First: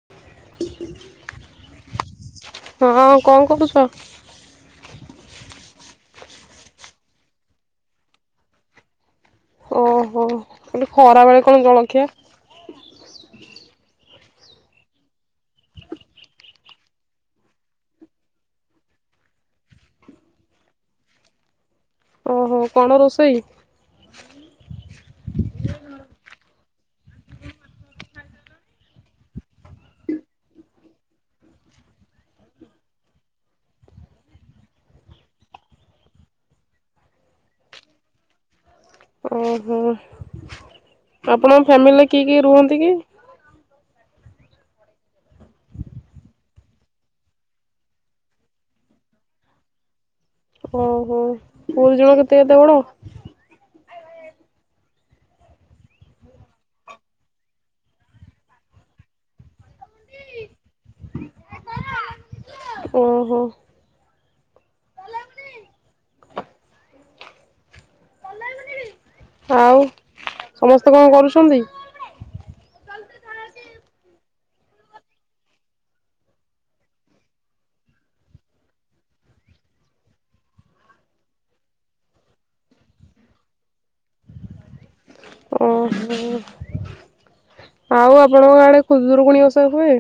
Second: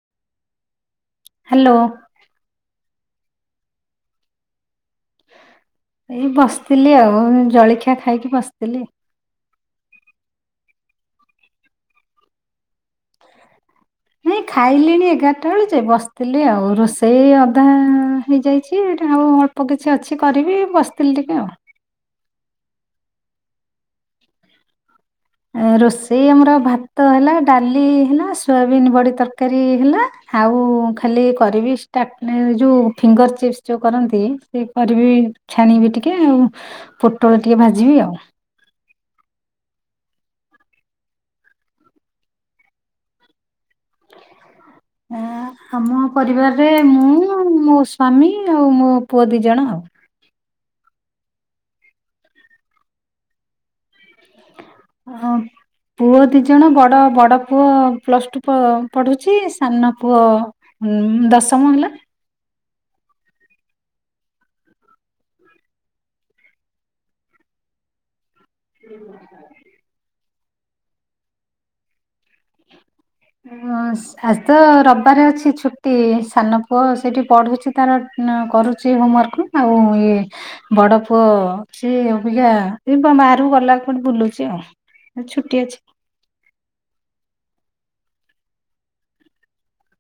[inaudible] Hello. ହଁ କଣ କରୁଚ? ଏଇ ବସିଥିଲି ଆଉ ଜଳଖିଆ ଖାଇକି ବସିଥିଲି। ଓହୋ ମୁଁ କହିଲି ଖରାବେଳେ କଣ ଜଳଖିଆ? ନାଇଁ ଖାଇଲିଣି ଏଗାରଟା ବେଳୁଜେ ବସିଥିଲି ଆଉ ରୋଷେଇ ଅଧା ହେଇଯାଇଚି ଏଇଟା ଆଉ ଅଳ୍ପ କିଛି ଅଛି କରିବି ବସିଥିଲି ଟିକେ ଆଉ। ଓହୋ କଣ ରୋଷେଇ? ରୋଷେଇ ଆମର ଭାତ ହେଲା ଡାଲି ହେଲା ସୋୟାବିନ୍ ବଢ଼ି ତରକାରୀ ହେଲା। ଆଉ ଖାଲି କରିବି ଷ୍ଟାର୍ଟ ଯୋଉ ଫିଙ୍ଗର ଚିପ୍ସ୍ ଯୋଉ କରନ୍ତି ସେ କରିବି। ଛାଣିବି ଟିକେ ଆଉ ପୋଟଳ ଟିକେ ଭାଜିବି ଆଉ। ଉଁ ହୁଁ ଆପଣଙ୍କ ଫ୍ୟାମିଲିରେ କିଏ କିଏ ରୁହନ୍ତି କି? ଆ-ଆମ ପରିବାରରେ ମୁଁ ମୋ ସ୍ୱାମୀ ଆଉ ମୋ ପୁଅ ଦିଇ ଜଣ ଆଉ। ଉଁ ହୁଁ ପୁଅଠୁ ଝିଅ କେତେ କେତେ ବଡ? ହଁ ପୁଅ ଦି ଜଣ ବଡ ବଡ ପୁଅ ପ୍ଲସଟୁ ପଢୁଛି ସାନ ପୁଅ ଉଁ ଦଶମ ହେଲା। ଓହୋ। ଆଉ ସମସ୍ତେ କଣ କରୁଛନ୍ତି? [unintelligible] ଆଜି ତ ରବିବାର ଅଛି ଛୁଟି ସାନ ପୁଅ ସେଇଠି ପଢୁଛି ତାର କରୁଚି ଉଁ ହୋମମାର୍କରୁ। ଆଉଁ ଇଏ ବଡ ପୁଅ ସିଏ ଅବିକା ଏଇପା [unintelligible] ବାହାରକୁ ଗଲା କୁଆଡେ ବୁଲୁଛି ଆଉ। ଛୁଟି ଅଛି। ଓହୋ ଆଉ ଆପଣଙ୍କ ଆଡେ ଖୁଦରୁକୁୁଣି ଓସା ହୁଏ?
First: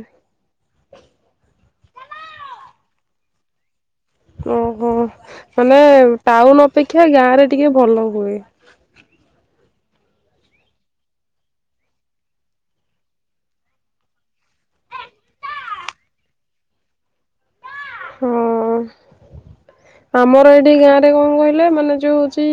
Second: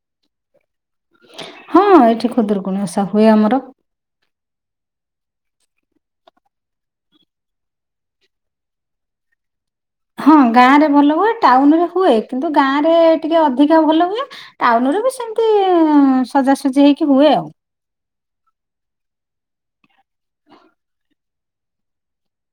ହଁ ଏଠି ଖୁଦରୁକୁୁଣୀ ଓସା ହୁଏ ଆମର। ଓହୋ ମାନେ ଟାଉନ ଅପେକ୍ଷା ଗାଁ ରେ ଟିକେ ଭଲ ହୁଏ। ହଁ ଗାଁ ରେ ଭଲ ହୁଏ ଟାଉନରେ ହୁଏ କିନ୍ତୁ ଗାଁ ରେ ଟିକେ ଅଧିକା ଭଲ ହୁଏ। ଟାଉନ ରୁ ବି ସେମିତି ଉଁ ସଜାସଜି ହେଇକି ହୁଏ ଆଉ ହଁ। ଆମର ଏଇଠି ଗାଁ ରେ କଣ କହିଲେ ମାନେ ଯୋଉ ହଉଛି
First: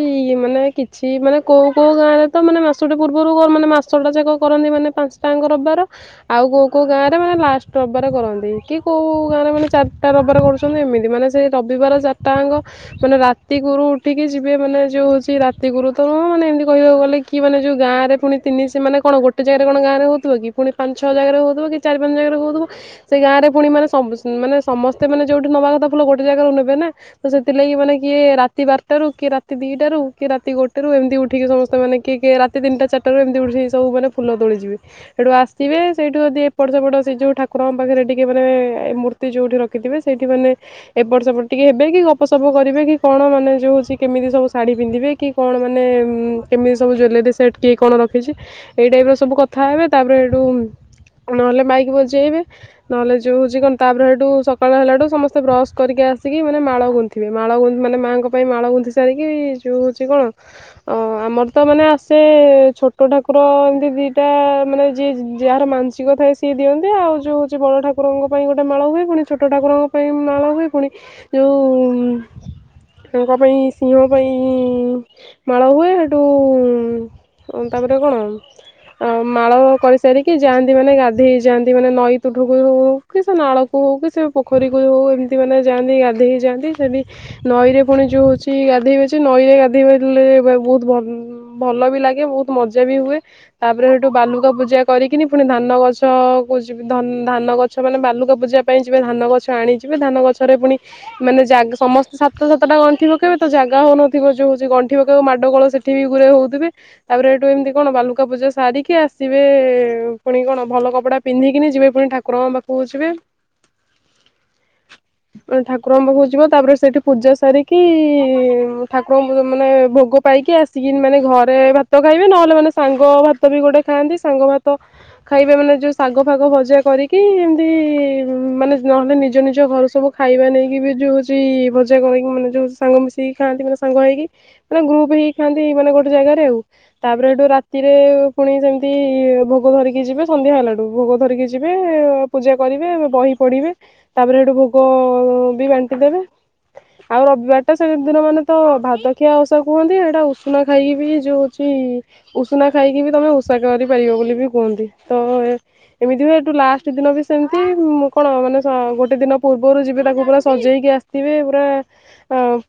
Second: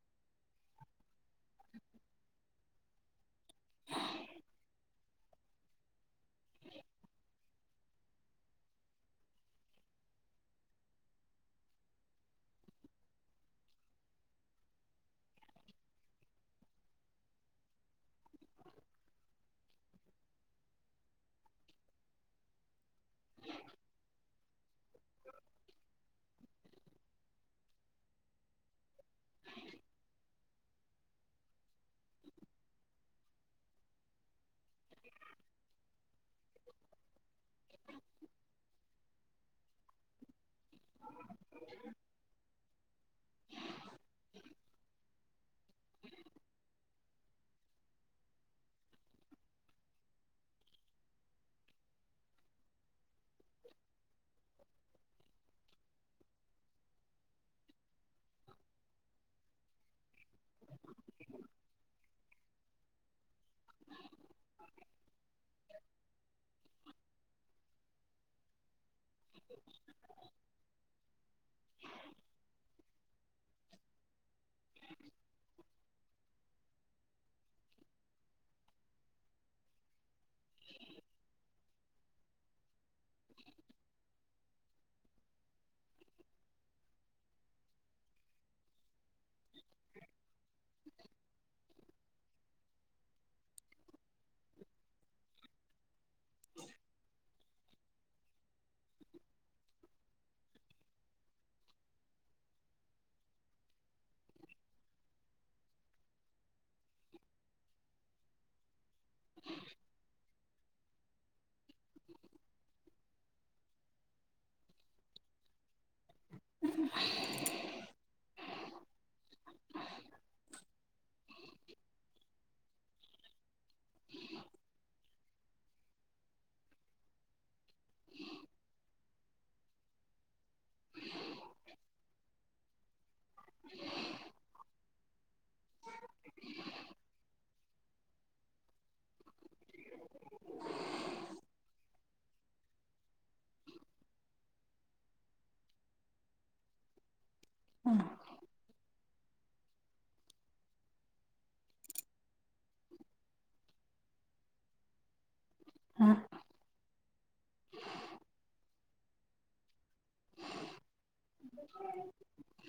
ମାନେ କିଛି ମାନେ କୋଉ କୋଉ ଗାଁରେ ତ ମାନେ ମାସଟେ ପୂର୍ବରୁ ମାନେ ମାସଟା ଯାକ କରନ୍ତି ମାନେ ପାଞ୍ଚ ଟାଙ୍କ ରବିବାର ଆଉ କୋଉ କୋଉ ଗାଁ ରେ ମାନେ ଲାଷ୍ଟ ରବିବାରେ କରନ୍ତି କି କୋଉ ଗାଁରେ ମାନେ ଚାରିଟା ରବିବାରେ କରୁ ମାନେ ଏମିତି ମାନେ ସେଇ ରବିବାର ଚାରିଟାଙ୍କ ମାନେ ରାତି କୁରୁ ଉଠିକି ଯିବେ ମାନେ ଯୋଉ ହଉଛି ରାତି କୁରୁ ତ ନୁହେମାନେ ଏମିତି କହିବାକୁ ଗଲେ କି? କି ମାନ ଯୋଉ ଗାଁରେ ପୁଣି ତିନି ସେ ମାନେ କଣ ଗୋଟେ ଜାଗାରେ କଣ ଗାଁରେ ହଉଥିବକି ପୁଣିପାଞ୍ଚ ଛଅ ଜାଗାରେ ହଉଥିବ କି ଚାରି ପାଞ୍ଚ ଜାଗାରେ ହୋଉଥିବ। ସେ ଗାଁରେ ପୁଣି ମାନେ ମାନେ ସମସ୍ତେ ମାନେ ଯୋଉଠି ନବା କଥା ଫୁଲ ଗୋଟେ ଜାଗାରୁ ନେବେ ନା। ତ ସେଥିଲାଗି ମାନେ କିଏ ରାତି ବାରଟାରୁ କିଏ ରାତି ଦିଟାରୁ କିଏ ରାତି ଗୋଟେ ରୁ ଏମିତି ଉଠିକି ସମସ୍ତେ ମାନେ କିଏ କିଏ ରା [unintelligible] ତିନଟା ଚାରିଟାରୁ ଏମିତି ଉଠିକି ସବୁ ମାନ ଫୁଲ ତୋଳିଯିବେ। ସେଠୁ ଆସିବେ ସେଇଠୁ ଯଦି ଏପଟ ସେପଟ ସେ ଯୋଉ ଠାକୁରଙ୍କ ପାଖରେ ଟିକେ ମାନେ ଏ ମୂ ଯୋଉଠି ରଖିଥିବେ ସେଇଠି ମାନେ ଏପଟ ସେପଟ ଟିକେ ହେବେ ଗ ଗପ ସପ କରିବେ କି କଣ ମାନେ ଯଉଛି କେମିତି ସବୁ ଶାଢ଼ୀ ପିନ୍ଧିବେ କି କଣ ମାନେ କେମିତି ସବୁ ଜୁଏଲେରୀ ସି ସେଇଠି କିଏ କଣ ରଖିଛି ଏଇ ଟାଇପରେ ସବୁ କଥା ହେବେ ତାପରେ ଏଇଠୁ ନହେଲେ ମାଇକି ବଜେଇବେ। ନହେଲେ ଯୋଉ ହଉଛି କଣ ତାପରେ ସେଠୁ ସକାଳ ହେଲାଠୁ ସମସ୍ତେ ବ୍ରସ କରି ଆସିକି ମାନେ ମାଳ ଗୁ ଥିବେ ମାଳ ଗୁ ମାନେ ମାଆଙ୍କ ପାଇଁ ମାଳ ଗୁଥି ସାରିକି ଯଉ ହଉଛି କଣ ଅ ଆମର ତ ମାନେ ଆସେ ଛୋଟ ଠାକୁର ଏମତି ଦିଟା ମାନେ ଯିଏ ଯାହାର ମାନ ଥିବ ସିଏ ଦିଅନ୍ତି ଆଉ ଯୋଉଚି ବଡଠାକୁର ପାଇଁ ଗୋଟେ ମାଳ ହୁଏ। ପୁଣି ଛୋଟ ଠାକୁରଙ୍କ ପାଇଁ ମାଳା ହୁଏ ପୁଣି ଯୋଉ ତାଙ୍କ ପାଇଁ ସିଂହ ପାଇଁ ଉଁ ମାଳ ହୁଏ ହେଠୁ ଓ ତାପରେ କଣ? ଆଉ ମାଳ କରିସାରିକି ଯାଆନ୍ତି ମାନେ ଗାଧେଇ ଯାଆନ୍ତି ମାନେ ନଈ ତୁଠକୁ କି ସେ ନାଳ କୁ ହଉ କି ସେ ପୋଖରୀକୁ ହଉ ଏମିତି ମାନେ ଯାଆନ୍ତି ଗାଧେଇ ଯାଆନ୍ତି। ସେଠି ନଈରେ ପୁଣି ଯେଉଁ ହେଉଛି ଗାଧୋଇବେଜେ ନଈରେ ଗାଧୋଇବାଲେ ବହୁତ ଭ ଭଲ ବି ଲାଗେ ବହୁତ ମଜା ବି ହୁଏ। ତାପରେ ହେଠୁ ବାଲୁକା ପୂଜା କରିକିନି ପୁଣି ଧାନ ଗଛ କୁ ଜିବିଧ ଧାନ ଗଛ ମାନେ ବାଲୁକା ପୂଜା ପାଇଁ ଯିବେ ଧାନ ଗଛ ଆଣି ଯିବେ ଧାନ ଗଛରେ ପୁଣି ମାନେ ଜାଗ ସମସ୍ତେ ସାତଟା ସାତଟା ଗଣ୍ଠି ପକାଇବେ ତ ଜାଗା ହେଉନଥିବ ଯେଉଁ ଗଣ୍ଠି ପକାଇବା ମାଡ଼ୋ ସେଠି ବି ଗୁରେ ହେଉଥିବେ। ତାପରେ ଏଇଠୁ ଏମିତି କଣ ବାଲୁକା ପୂଜା ସାରିକି ଆସିବେ ପୁଣି କଣ ଭଲ କପଡା ପିନ୍ଧିକିିନି ଯିବେ ପୁଣି ଠାକୁରଙ୍କ ପାଖକୁ ଯିବେ। ପୁଣି ଠାକୁରଙ୍କ ପାଖକୁ ଯିବ ତାପରେ ସେଇଠି ପୂଜା ସାରିକି ଉଁ ଠାକୁରଙ୍କୁ ମାନେ ଭୋଗ ପାଇକି ଆସିକି ମାନେ ଘରେ ଭାତ ଖାଇବେ ନହେଲେ ମାନେ ସାଙ୍ଗ ଭା ଭାତ ବି ଗୋଟେ ଖାଆନ୍ତି ସାଙ୍ଗ ଭାତ ଖାଇବା ମାନେ ଯୋଉ ଶାଗ ଫାଗ ଭଜା କରିକି ଏମିତି ମାନେ ନହେଲେ ନିଜ ନିଜ ଘରୁ ସବୁ ଖାଇବା ନେଇକି ବି ଯେଉଉଛି ଭଜା କରକି ମାନେ ଯେଉ ସାଙ୍ଗ ମିଶିକି ଖାଆନ୍ତି ମାନେ ସାଙ୍ଗ ହେଇକି। ମାନ ଗ୍ରୁପୁ ହେଇ ଖାଆନ୍ତି ମାନେ ଗୋଟେ ଜାଗାରେ ଆଉ। ତାପରେ ଏଠୁ ରାତିରେ ପୁଣି ସେମିତି ଭୋଗ ଧରିକି ଯିବେ ସନ୍ଧ୍ୟା ହେଲାଟୁ ଭୋଗ ଧରିକି ଯିବେ ପୂଜା କରିବେ ବହି ପଢିବେ ତାପରେ ହେଟୁ ଭୋଗ ବି ବା ଏବେ ଏବେ ଆଉ ରବିବାର ଟା ସେ ଦିନ ମାନେ ତ ଭାତଖିଆ ଓଷା କୁହନ୍ତି ଏଇଟା ଉଷୁନା ଖାଇକି ବି ଯୋଉ ହୋଉଚି ଉଷୁନା ଖାଇକି ବି ତମେ ଉଷା କରିପାରିବ ବୋଲି ବି କୁହନ୍ତି ତ ଏ ଏମିତି ହୁ ଏଠୁ ଲାଷ୍ଟେ ଦିନ ବି ସେମିତି କଣ ମାନେ ଗୋଟେ ଦିନ ପୂର୍ବରୁ ଯିଵେ ତାକୁ ପୁରା ସଜେଇକି ଆସିଥିବେ ପୁରା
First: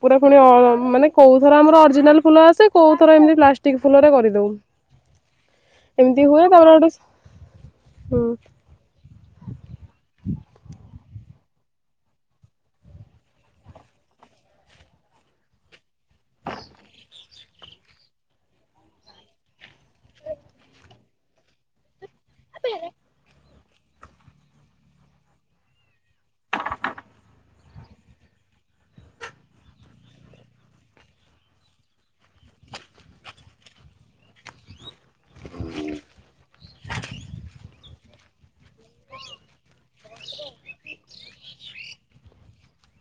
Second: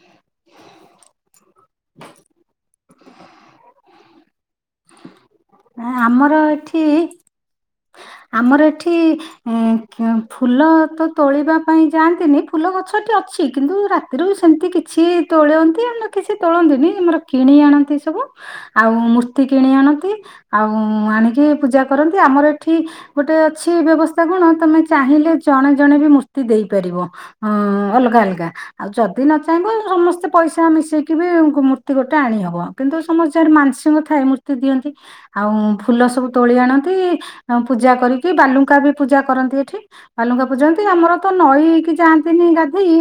ପୁରା ପୁଣି ଅ ମାନେ କଉଥର ଆମର ଅରିଜିନାଲ ଫୁଲ ଆସେ କୋଉଥର ଏମତି ପ୍ଲା ଷ୍ଟିକ୍ ଫୁଲରେ କରିଦୋଉ ଏମିତି ଆମର ହୁଏ ତାପରେ ହେଟୁ ଏଠି ଆମର ଏଠି ଆଜ୍ଞା ଫୁଲ ତ ତୋଳିବା ପାଇଁ ଯାଆନ୍ତିନି ଫୁଲ ଗଛଟି ଅଛି କିନ୍ତୁ ରା ତିରୁ ସେମିତି କିଛି ତୋଳନ୍ତି ଆଣ୍ଡ କିଛି ତୋଳନ୍ତିନି ଆମର କିଣି ଆଣନ୍ତି ସବୁ ଆଉ ମୂର୍ତ୍ତି କିଣି ଆଣନ୍ତି ଆଉ ଆଣିକି ପୂଜା କରନ୍ତି ଆମର ଏ ଠି ଗୋଟେ ଅଛି ବ୍ୟବସ୍ଥା କଣ ତମେ ଚାହିଁଲେ ଜଣେ ଜଣେ ବି ମୂର୍ତ୍ତି ଦେଇପାରିବ। ହୁଁ ଅଲଗା ଅଲଗା। ଆଉ ଯଦି ନ ଚାହିଁବ ସମସ୍ତେ ପଇସା ମିଶେଇକି ବି ମୂର୍ତ୍ତି ଗୋଟେ ଆଣି ହବ। କିନ୍ତୁ ସମସ୍ତସିଆରେ ମାନସିଂଙ୍କ ଥାଏ ମୂ ର୍ତ୍ତି ଦିଅନ୍ତି ଆଉ ଫୁଲ ସବୁ ତୋଳି ଆଣନ୍ତି ପୂଜା କରିକି ବାଲୁଙ୍କା ବି ପୂଜା କରନ୍ତି ଏଠି ବାଲୁଙ୍କା ପୂଜନ୍ତି ଆମର ତ ନଈକି ଯାଆନ୍ତିନି ଗାଧେଇ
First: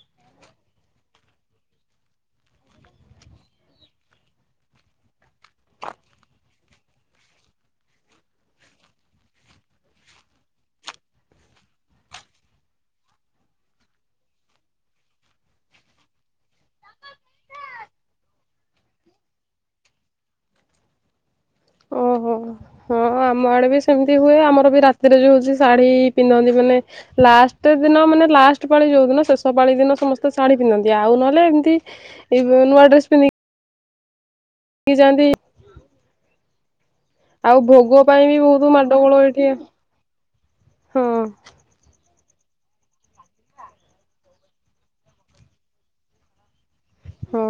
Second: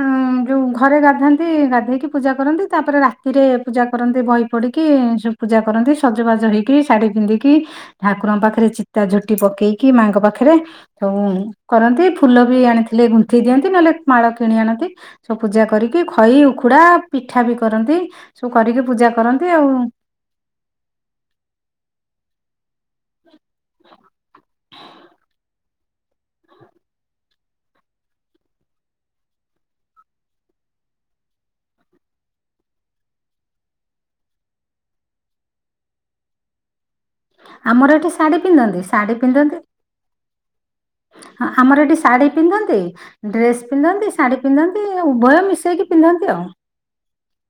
ଉଁ ଯୋଉ ଘରେ ଗାଧାନ୍ତି ଗାଧେଇକି ପୂଜା କରନ୍ତି ତାପରେ ରାତିରେ ପୂଜା କରନ୍ତି ବହି ପଢିକି ସବୁ ପୂଜା କରନ୍ତି ସଜବାଜ ହେଇକି ଶାଢୀ ପିନ୍ଧିକି ଠାକୁରଙ୍କ ପାଖରେ ଚିତା ଝୋଟି ପକେଇକି ମାଆଙ୍କ ପାଖରେ ହଉ କରନ୍ତି ଫୁଲ ବି ଆଣିଥିଲେ ଗୁନ୍ଥି ଦିଅନ୍ତି ନହେଲେ ମାଳ କିଣି ଆଣନ୍ତି। ସବୁ ପୂଜା କରିକି ଖଇ ଉଖୁଡା ପିଠା ବି କରନ୍ତି ସବୁ କରିକି ପୂଜା କରନ୍ତି ଆଉ। ଓହୋ। ହଁ ଆମ ଆଡେ ବି ସେମିତି ହୁଏ ଆମର ବି ରାତିରେ ଯୋଉ ହୋଉଚି ଶାଢୀ ପିନ୍ଧନ୍ତି ମାନେ ଲାଷ୍ଟେ ଦିନ ମାନେ ଲାଷ୍ଟେ ପାଳି ଯୋଉ ଦିନ ଶେଷ ପାଳି ଦିନ ସମସ୍ତେ ଶାଢୀ ପିନ୍ଧନ୍ତି ଆଉ ନହେଲେ ଏମତି ଇବ୍ ନୂଆ ଡ୍ରେସ ପିନ୍ଧି କି ଯାଆନ୍ତି। ଆଉ ଆମର ଭୋଗ ଏଠି ପାଇଁ ଶାଢୀ ବି ବହୁତ ପିନ୍ଧନ୍ତି ଶାଢୀ ମାଡଗୋଳ ଏଠି ପିନ୍ଧନ୍ତି ହଁ। ଆମର ଏଠି ଶାଢ଼ୀ ପିନ୍ଧନ୍ତି ଡ୍ରେସେ ପିନ୍ଧନ୍ତି ଶାଢୀ ପିନ୍ଧନ୍ତି ଉଭୟ ମିଶେଇକି ପିନ୍ଧନ୍ତି ଆଉ। ହୁଁ।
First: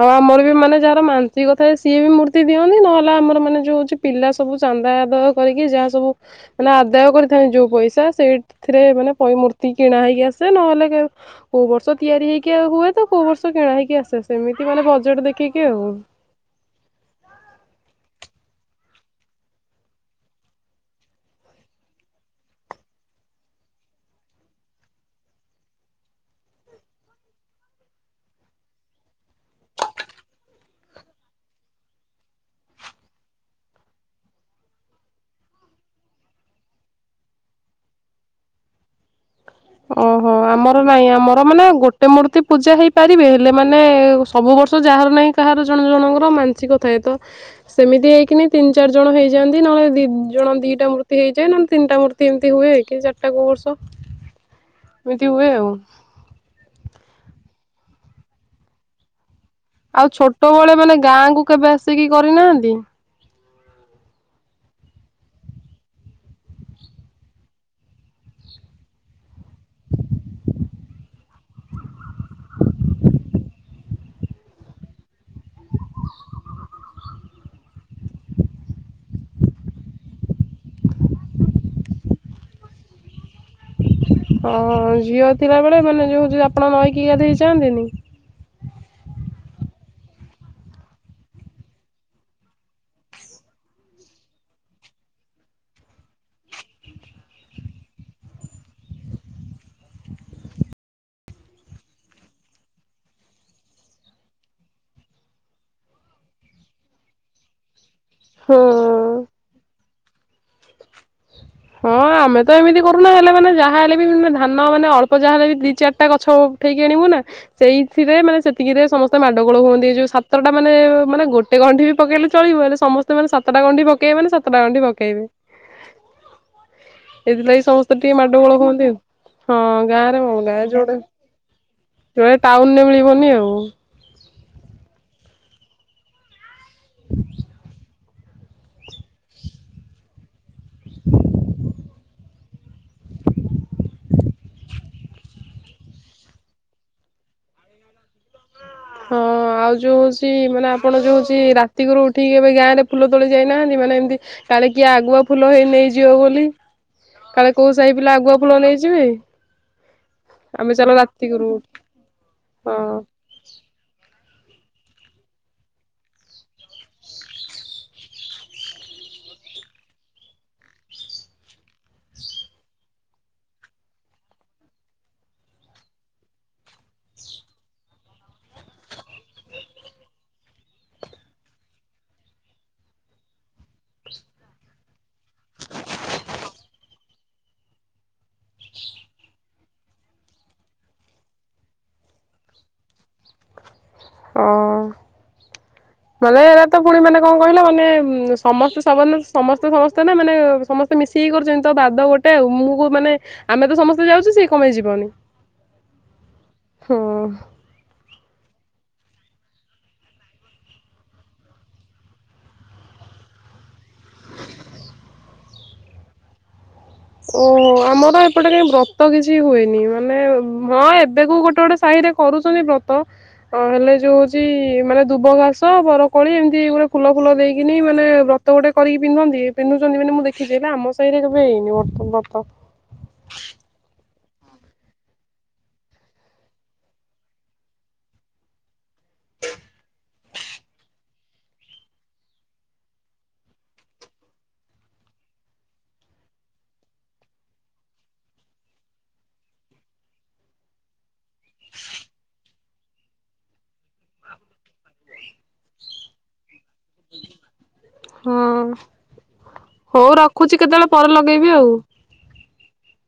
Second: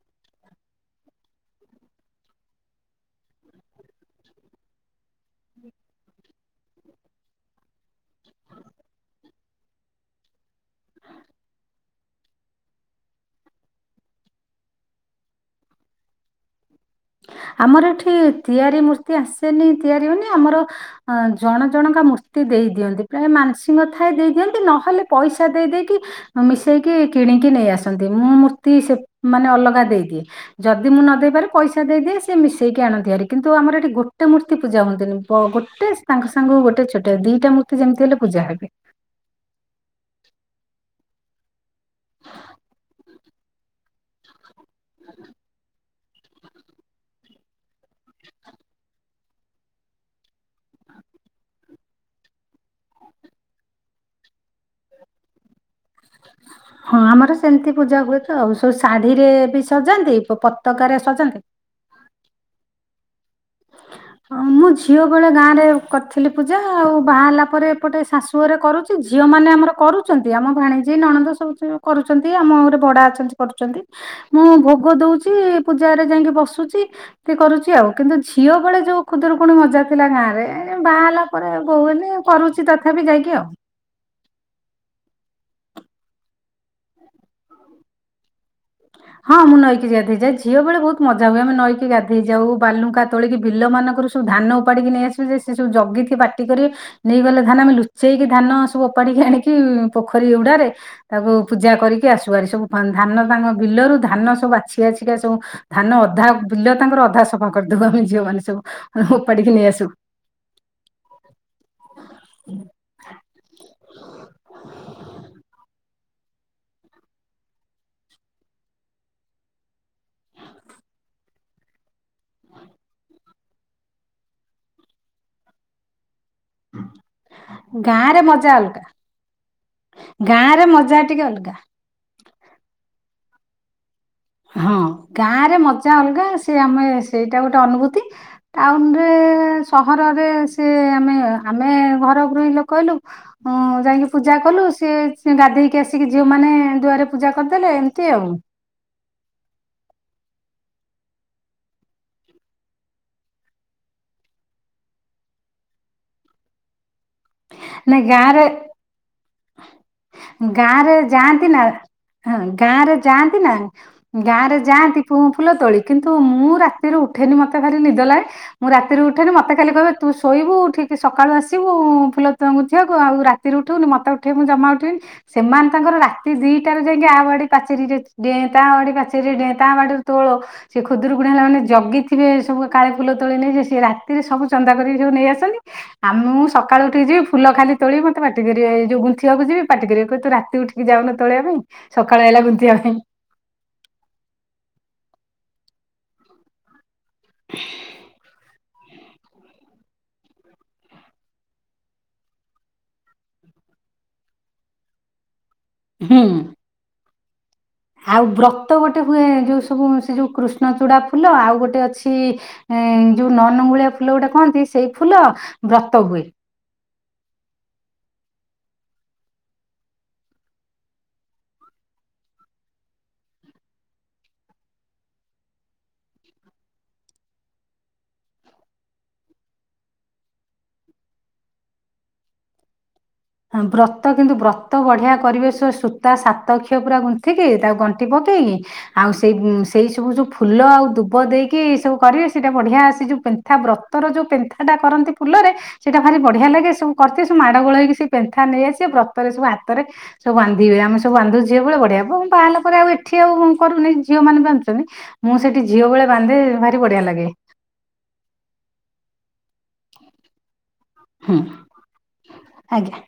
ହଁ ମୋରବି ମାନେ ଯାହାର ମାନସିଂକ ଥାଏ ସିଏ ବି ମୂର୍ତ୍ତି ଦିଅନ୍ତି ନହେଲେ ଆମର ମାନେ ଯୋଉ ଉଛି ପିଲା ସବୁ ଚାନ୍ଦା ଆଦାୟ କରିକି ଯାହା ସବୁ ମାନେ ଆଦାୟ କରିଥାନ୍ତି ଯୋଉ ପଇସା ସେଇଥିରେ ମାନେ ପଇ ମୂର୍ତ୍ତି କିଣା ହେଇକି ଆସେ ନହେଲେ କୋଉ ବର୍ଷ ତିଆରି ହେଇକି ଆ ହୁଏ ତ କୋଉ ବର୍ଷ କିଣା ହେଇକି ଆସେ ସେମିତି ମାନେ ବଜେଟ ଦେଖିକି ଆଉ। ଆମର ଏଠି ତିଆରି ମୂର୍ତ୍ତି ଆସେନି ତିଆରି ମାନେ ଆମର ଅ ଜଣ ଜଣଙ୍କା ମୂର୍ତ୍ତି ଦେଇଦିଅନ୍ତି ପ୍ରାୟ ମାନସିଂଙ୍କ ଥାଏ ଦେଇଦିଅନ୍ତି ନହେଲେ ପଇସା ଦେଇ ଦେଇକି ମିଶେଇକି କିଣିକି ନେଇ ଆସନ୍ତି ମୁଁ ମୂର୍ତ୍ତି ସେ ମାନେ ଅଲଗା ଦେଇଦିଏ। ଯଦି ମୁଁ ନଦେଇ ପାରେ ପଇସା ଦେଇ ଦିଏ ସେ ମିଶେଇକି ଆଣନ୍ତିଭାରି କିନ୍ତୁ ଆମର ଏଠି ଗୋଟେ ମୂର୍ତ୍ତି ପୂଜା ହୁଅନ୍ତିନି ଗୋଟେ ତାଙ୍କ ସାଙ୍ଗ ଗୋଟେ ଛୋଟିଆ ଦିଟା ମୂର୍ତ୍ତି ଯେମତି ହେଲେ ପୂଜା ହେବେ। ଓହୋ ଆମର ନାଇଁ ଆମର ମାନେ ଗୋଟେ ମୂର୍ତ୍ତି ପୂଜା ହେଇପାରିବେ ହେଲେ ମାନେ ସବୁ ବର୍ଷ ତ ଯାହାର ନାହିଁ କାହାର ଜଣେ ଜଣଙ୍କର ମାନସିକ ଥାଏ ତ ସେମତି ହେଇକିନି ତିନ ଚାରି ଜଣ ହେଇଯାନ୍ତି ନହେଲେ ଦି ଜଣ ଦିଟା ମୂର୍ତ୍ତି ହେଇଯାଏ ନହେଲେ ତିନିଟା ମୂର୍ତ୍ତି ଏମିତି ଏମିତି ହୁଏ କି ଚାରିଟା କଉ ବର୍ଷ। ଏମିତି ହୁଏ ଆଉ। ହଁ ଆମର ସେମିତି ପୂଜା ହୁଏ ତ ଆଉ ସବୁ ଶାଢୀରେ ବି ଆଉ ସଜାନ୍ତି ଛୋଟବେଳେ ପତାକାରେ ମାନେ ଗାଁ ସଜାନ୍ତି। କୁ କେବେ ଆସିକି କରିନାହାନ୍ତି। ହଁ ମୁଁ ଝିଅ ବେଳେ ଗାଁ ରେ କରିଥିଲି ପୂଜା ଆଉ ବାହାହେଲା ପରେ ଏପଟେ ଶାଶୁ ଘରେ କରୁଛି ଝିଅମାନେ ଆମର କରୁଛନ୍ତି ଆମ ଭାଣିଜୀ ନଣନ୍ଦ ସବୁ କରୁଛନ୍ତି ଆମ ଘରେ ଭଡା ଅଛନ୍ତି କରୁଛନ୍ତି। ମୁଁ ଭୋଗ ଦଉଛି ପୂଜରେ ଯାଇକି ବସୁଛି ସେ କରୁଛି ଆଉ କିନ୍ତୁ ଝିଅ ବେଳେ ଯୋଉ ଖୁଦରୁକୁଣି ମଜା ଥିଲା ଗାଁରେ ବାହା ହେଲା ପରେ ବୋହୂ ହେନି କରୁଛି ତଥାପି ଯାଇକି ଆଉ। ହଁ ଝିଅ ଥିଲା ବେଳେ ମାନେ ଯୋଉ ଆପଣ ନଈକି ଗାଧେଇ ଯାଆନ୍ତିନି। ହଁ ହଁ ମୁଁ ନଈକି ଗାଧେଇ ଯାଏ ଝିଅ ବେ ବହୁତ ମଜା ହୁଏ ଆମେଈକି ଗାଧୋଇ ଯାଉ ବାଲୁକା ତୋଳିକି ବିଲ ମାନଙ୍କ ସବୁ ଧାନ ଉପାଡିକି ନେଇଆସିବୁ ଯେ ସେ ସବୁ ଜଗିିକି ପାଟି କରି ନେଇଗଲେ ଧାନ ଆମେ ଲୁଚେଇକି ଧାନ ସବୁ ଓପାଡିକି ଆଣିକି ପୋଖରୀ ହୁଡ଼ାରେ ତାକୁ ପୂଜା କରିକି ଆସୁ ଭାରି ସବୁ ଧାନ ତାଙ୍କ ବିଲରୁ ଧାନ ସବୁ ଆଛିଆଛିିକା ସବୁ ଧାନ ଅଧା ବିଲ ତାଙ୍କର ଅଧା ସଫା କରିଦବୁ ଆମେ ଝିଅମାନେ ସବୁ ହଁ। ଓପାଡ଼ିକି ନେଇ ଆସୁ। ହଁ ଆମେ ତ ଏମିତି କରୁନା ହେଲେ ମାନେ ଯାହାହଲେ ବି ମାନେ ଧାନ ମାନେ ଅଳ୍ପ ଯାହା ହେଲେ ବି ଦି ଚାରିଟା ଗଛ ଉଠେଇକି ଆଣିବୁ ନା ସେଇଥିରେ ମାନେ ସେତିକିରେ ସମସ୍ତେ ମାଡଗୋଳ ହୁଅନ୍ତି ଯୋଉ ସାତଟା ମାନେ ମାନେ ଗୋଟେ ଟେ ଗଣ୍ଢି ପକେଇଲେ ଚଳିବ ହେଲେ ସମେ ମେ ସାତଟା ଗଣ୍ଠି ପକାଇବେ ନା ସାତଟା ଗଣ୍ଠି ପକାଇବେ। ଏଥିଲାଗି ସମସ୍ତେ ଗାଁ ଟିକେ ରେ ମାଡ ମଜା ଗୋଳ ଅଲଗା ହୁଅନ୍ତି ଆଉ। ହଁ ଗାଁରେ କଣ ରେ ଗାଁ ଯୋଡେ ମଜା ଟିକେ ଅଲଗା। ଯୋଡେ ଟାଉନରେ ମିଳିବନି ଆଉ। ହଁ ଗାଁ ରେ ମଜା ଅଲଗା ସେ ଆମେ ସେଇଟା ଗୋଟେ ଅନୁଭୂତି। ଟାଉନ ରେ ସହରରେ ସେ ଆମେ ଆମେ ଘର ଗୃହି ଲୋକ କହିଲୁ? ଯାଇକି ପୂଜା କଲୁ ସିଏ ଗାଧେଇକି ଆସିକି ଝିଅ ମାନେ ଦୁଆରେ ପୂଜା କରିଦେଲେ ଏମିତି ଆଉ। ହଁ ଆଉ ଯୋଉ ହଉଛି ମାନେ ଆପଣ ଯୋଉ ହଉଛି ରାତି ଘରୁ ଉଠିକି ଏବେ ଗାଁ ରେ ଫୁଲ ତୋଳି ଯାଇନାହାନ୍ତି ମାନେ ଏମିତି କାଲି କିଏ ଆଗୁଆ ଫୁଲ ହେଇ ନେଇଯିବ ବୋଲି। କାଳେ କୋଉ ସାହି ନାଇଁ ପିଲା ଆଗୁଆ ଗାଁରେ ଫୁଲ ନେଇଯିବ। ଗାଁରେ କରୁ ଯାହାନ୍ତି ନା ହଁ ଗାଁ ର ଯାନ୍ତି। ଗାଁ ରେ ଯାଆନ୍ତିୁ ଫୁଲ ତୋଳି କିନ୍ତୁ ମୁଁ ରା ତି ଉଠେନି ମତେ ଖାଲି ନିଦ ଲ ମୁଁ ରାତିରୁ ଉଠେନି ମୋତେ ଖାଲି କହିବେ ତୁ ଶୋଇବୁ ଠିକ ସକାଳୁ ଆସିବୁ ଫୁଲ ତ ମୁଁ ବୁଝିବାକୁ ଆଉ ରାତିରେ ଉଠିବନି ମତେ ଉଠିବ ମୁଁ ଜମା ଉଠିବନି। ସେମାନେ ତାଙ୍କର ରାତି ଦିଟାରୁ ଯାଇକି ଆ ବାଡି ପାଚେରୀରେ ଡ ତା ବାଡି ପାଚେରୀରେ ଡ ତା ବାଡିରୁ ତୋଳ ସେ ଖୁଦୁରକୁୁଡ ହେଲା ମାନେ ଜଗିଥିବେ ସବୁ କାଳେ ଫୁଲ ତୋଳି ନେଇ ସିଏ ରାତିରେ ସବୁ ଚନ୍ଦା କରିକି ସବୁ ନେଇ ଆସନି। ଆମ ମୁଁ ସକାଳୁ ଉଠିକି ଯିବି ଫୁଲ ଖାଲି ତୋଳି ମତେଟି କରିବ ଯୋଉ ଗୁନ୍ଥିବାକୁ ଯି ପାଟି କର କରିବାକୁହ ତୁ ରାତିକୁ ଉଠିକି ଯାଉନ ତଳ ପାଇଁ। ସକାଳେ [unintelligible] ଓ ମାନେ ଏ ତ ପୁଣି ମାନେ କଣ କହିଲା ମାନେ ସମସ୍ତେ ସବ ସମସ୍ତେ ସମସ୍ତେନା ମାନେ ସମସ୍ତେ ମିଶିକି କରୁଚନ୍ତି ତପାଦ ଗୋଟେ ଆଉ ମୁଁ କଁ ମାନେ ଆମେତ ସମସ୍ତେ ଯାଉଚୁ ସିଏ କଁ ପାଇଁ ଯିବନି ହୁଁ। ହୁଁ। ଆଉ ବ୍ରତ ଗୋଟେ ହୁଏ ଯୋଉ ସବୁ ସେଯୋଉ କୃଷ୍ଣ ଚୂଡ଼ା ଫୁଲ ଆଉ ଗୋଟେ ଅଛି ଏଁ ଯୋଉ ନନଙ୍ଗୁଳିଆ ଫୁଲ ଗୋଟେ କହନ୍ତି ସେଇ ଫୁଲ ବ୍ରତ ହୁଏ। ଓହୋ ଆମର ଏପଟେ କାଇହିଁ ବ୍ରତ କିଛି ହୁଏନି ମାନେ ହଁ ଏବେ କୋଉ ଗୋଟେ ଗୋଟେ ସାହିରେ କରୁଚନ୍ତି ବ୍ରତ ଅ ହେଲେ ଯୋଉ ହଉଚି ମାନେ ଦୁବ ଘାସ ବରକୋଳି ଏମିତି ଗୋଟେ ଫୁଲ ଫୁଲ ଦେଇକିନି ମାନେ ବ୍ର ତତ ଗୋଟେ କରିକି ପିନ୍ଧନ୍ତି ପିନ୍ଧୁଚନ୍ତି ମାନେ ମୁଁ ଦେଖିଚି ହେଲେ ଆମ ସାହିରେ କେବେ ହେଇନି ବର୍ତ୍ତ ବତ ବ୍ରତ କିନ୍ତୁ ବ୍ରତ ବଢ଼ିଆ କରିବେ ସ ସୂତା ସାତ କିଅ ପୁରା ଗୁନ୍ଥିକି ତାକୁ ଗଣ୍ଠି ପକେଇକି ଆଉ ସେଇ ସେଇ ସବୁ ଯୋଉ ଫୁଲ ଆଉ ଦୁବ ଦେଇକି ଏଇ ସବୁ କରିବେ ସେଇଟା ବଢିଆ ଆ ସେ ଯୋଉ ପେ ବ୍ରତର ଯୋଉ ପେନ୍ଥାଟା କରନ୍ତି ଫୁଲରେ ସେଇଟା ଭାରି ବଢ଼ିଆ ଲାଗେ ସବୁ କରିଥିବେ ସବୁ ମାଡ଼ ଗୋଳ ହେଇକି ସେ ପେନ୍ଥା ନେଇ ଆସିବେ ବ୍ରତରେ ସବୁ ହାତରେ ସବୁବାନ୍ଧିବେ ଆମେ ସବୁ ବାନ୍ଧୁ ଝିଅବେଳେ ବଢ଼ିଆ ମୁଁ ବାହାହେଲା ପରେ ଆଉ ଏଠି ଆଉ କରୁନିଁ ଝିଅ ମେନେ ବାନ୍ଧୁଚନ୍ତି ମୁଁ ସେଠି ଝିଅ ବେଳେ ବାନ୍ଧେ ଭାରି ବଢ଼ିଆ ଲାଗେ। ହଁ ହଉ ରଖୁଚି କେତେବେଳେ ପରେ ହୁଁ ଲଗେଇବି ଆଉ? ଆଜ୍ଞା।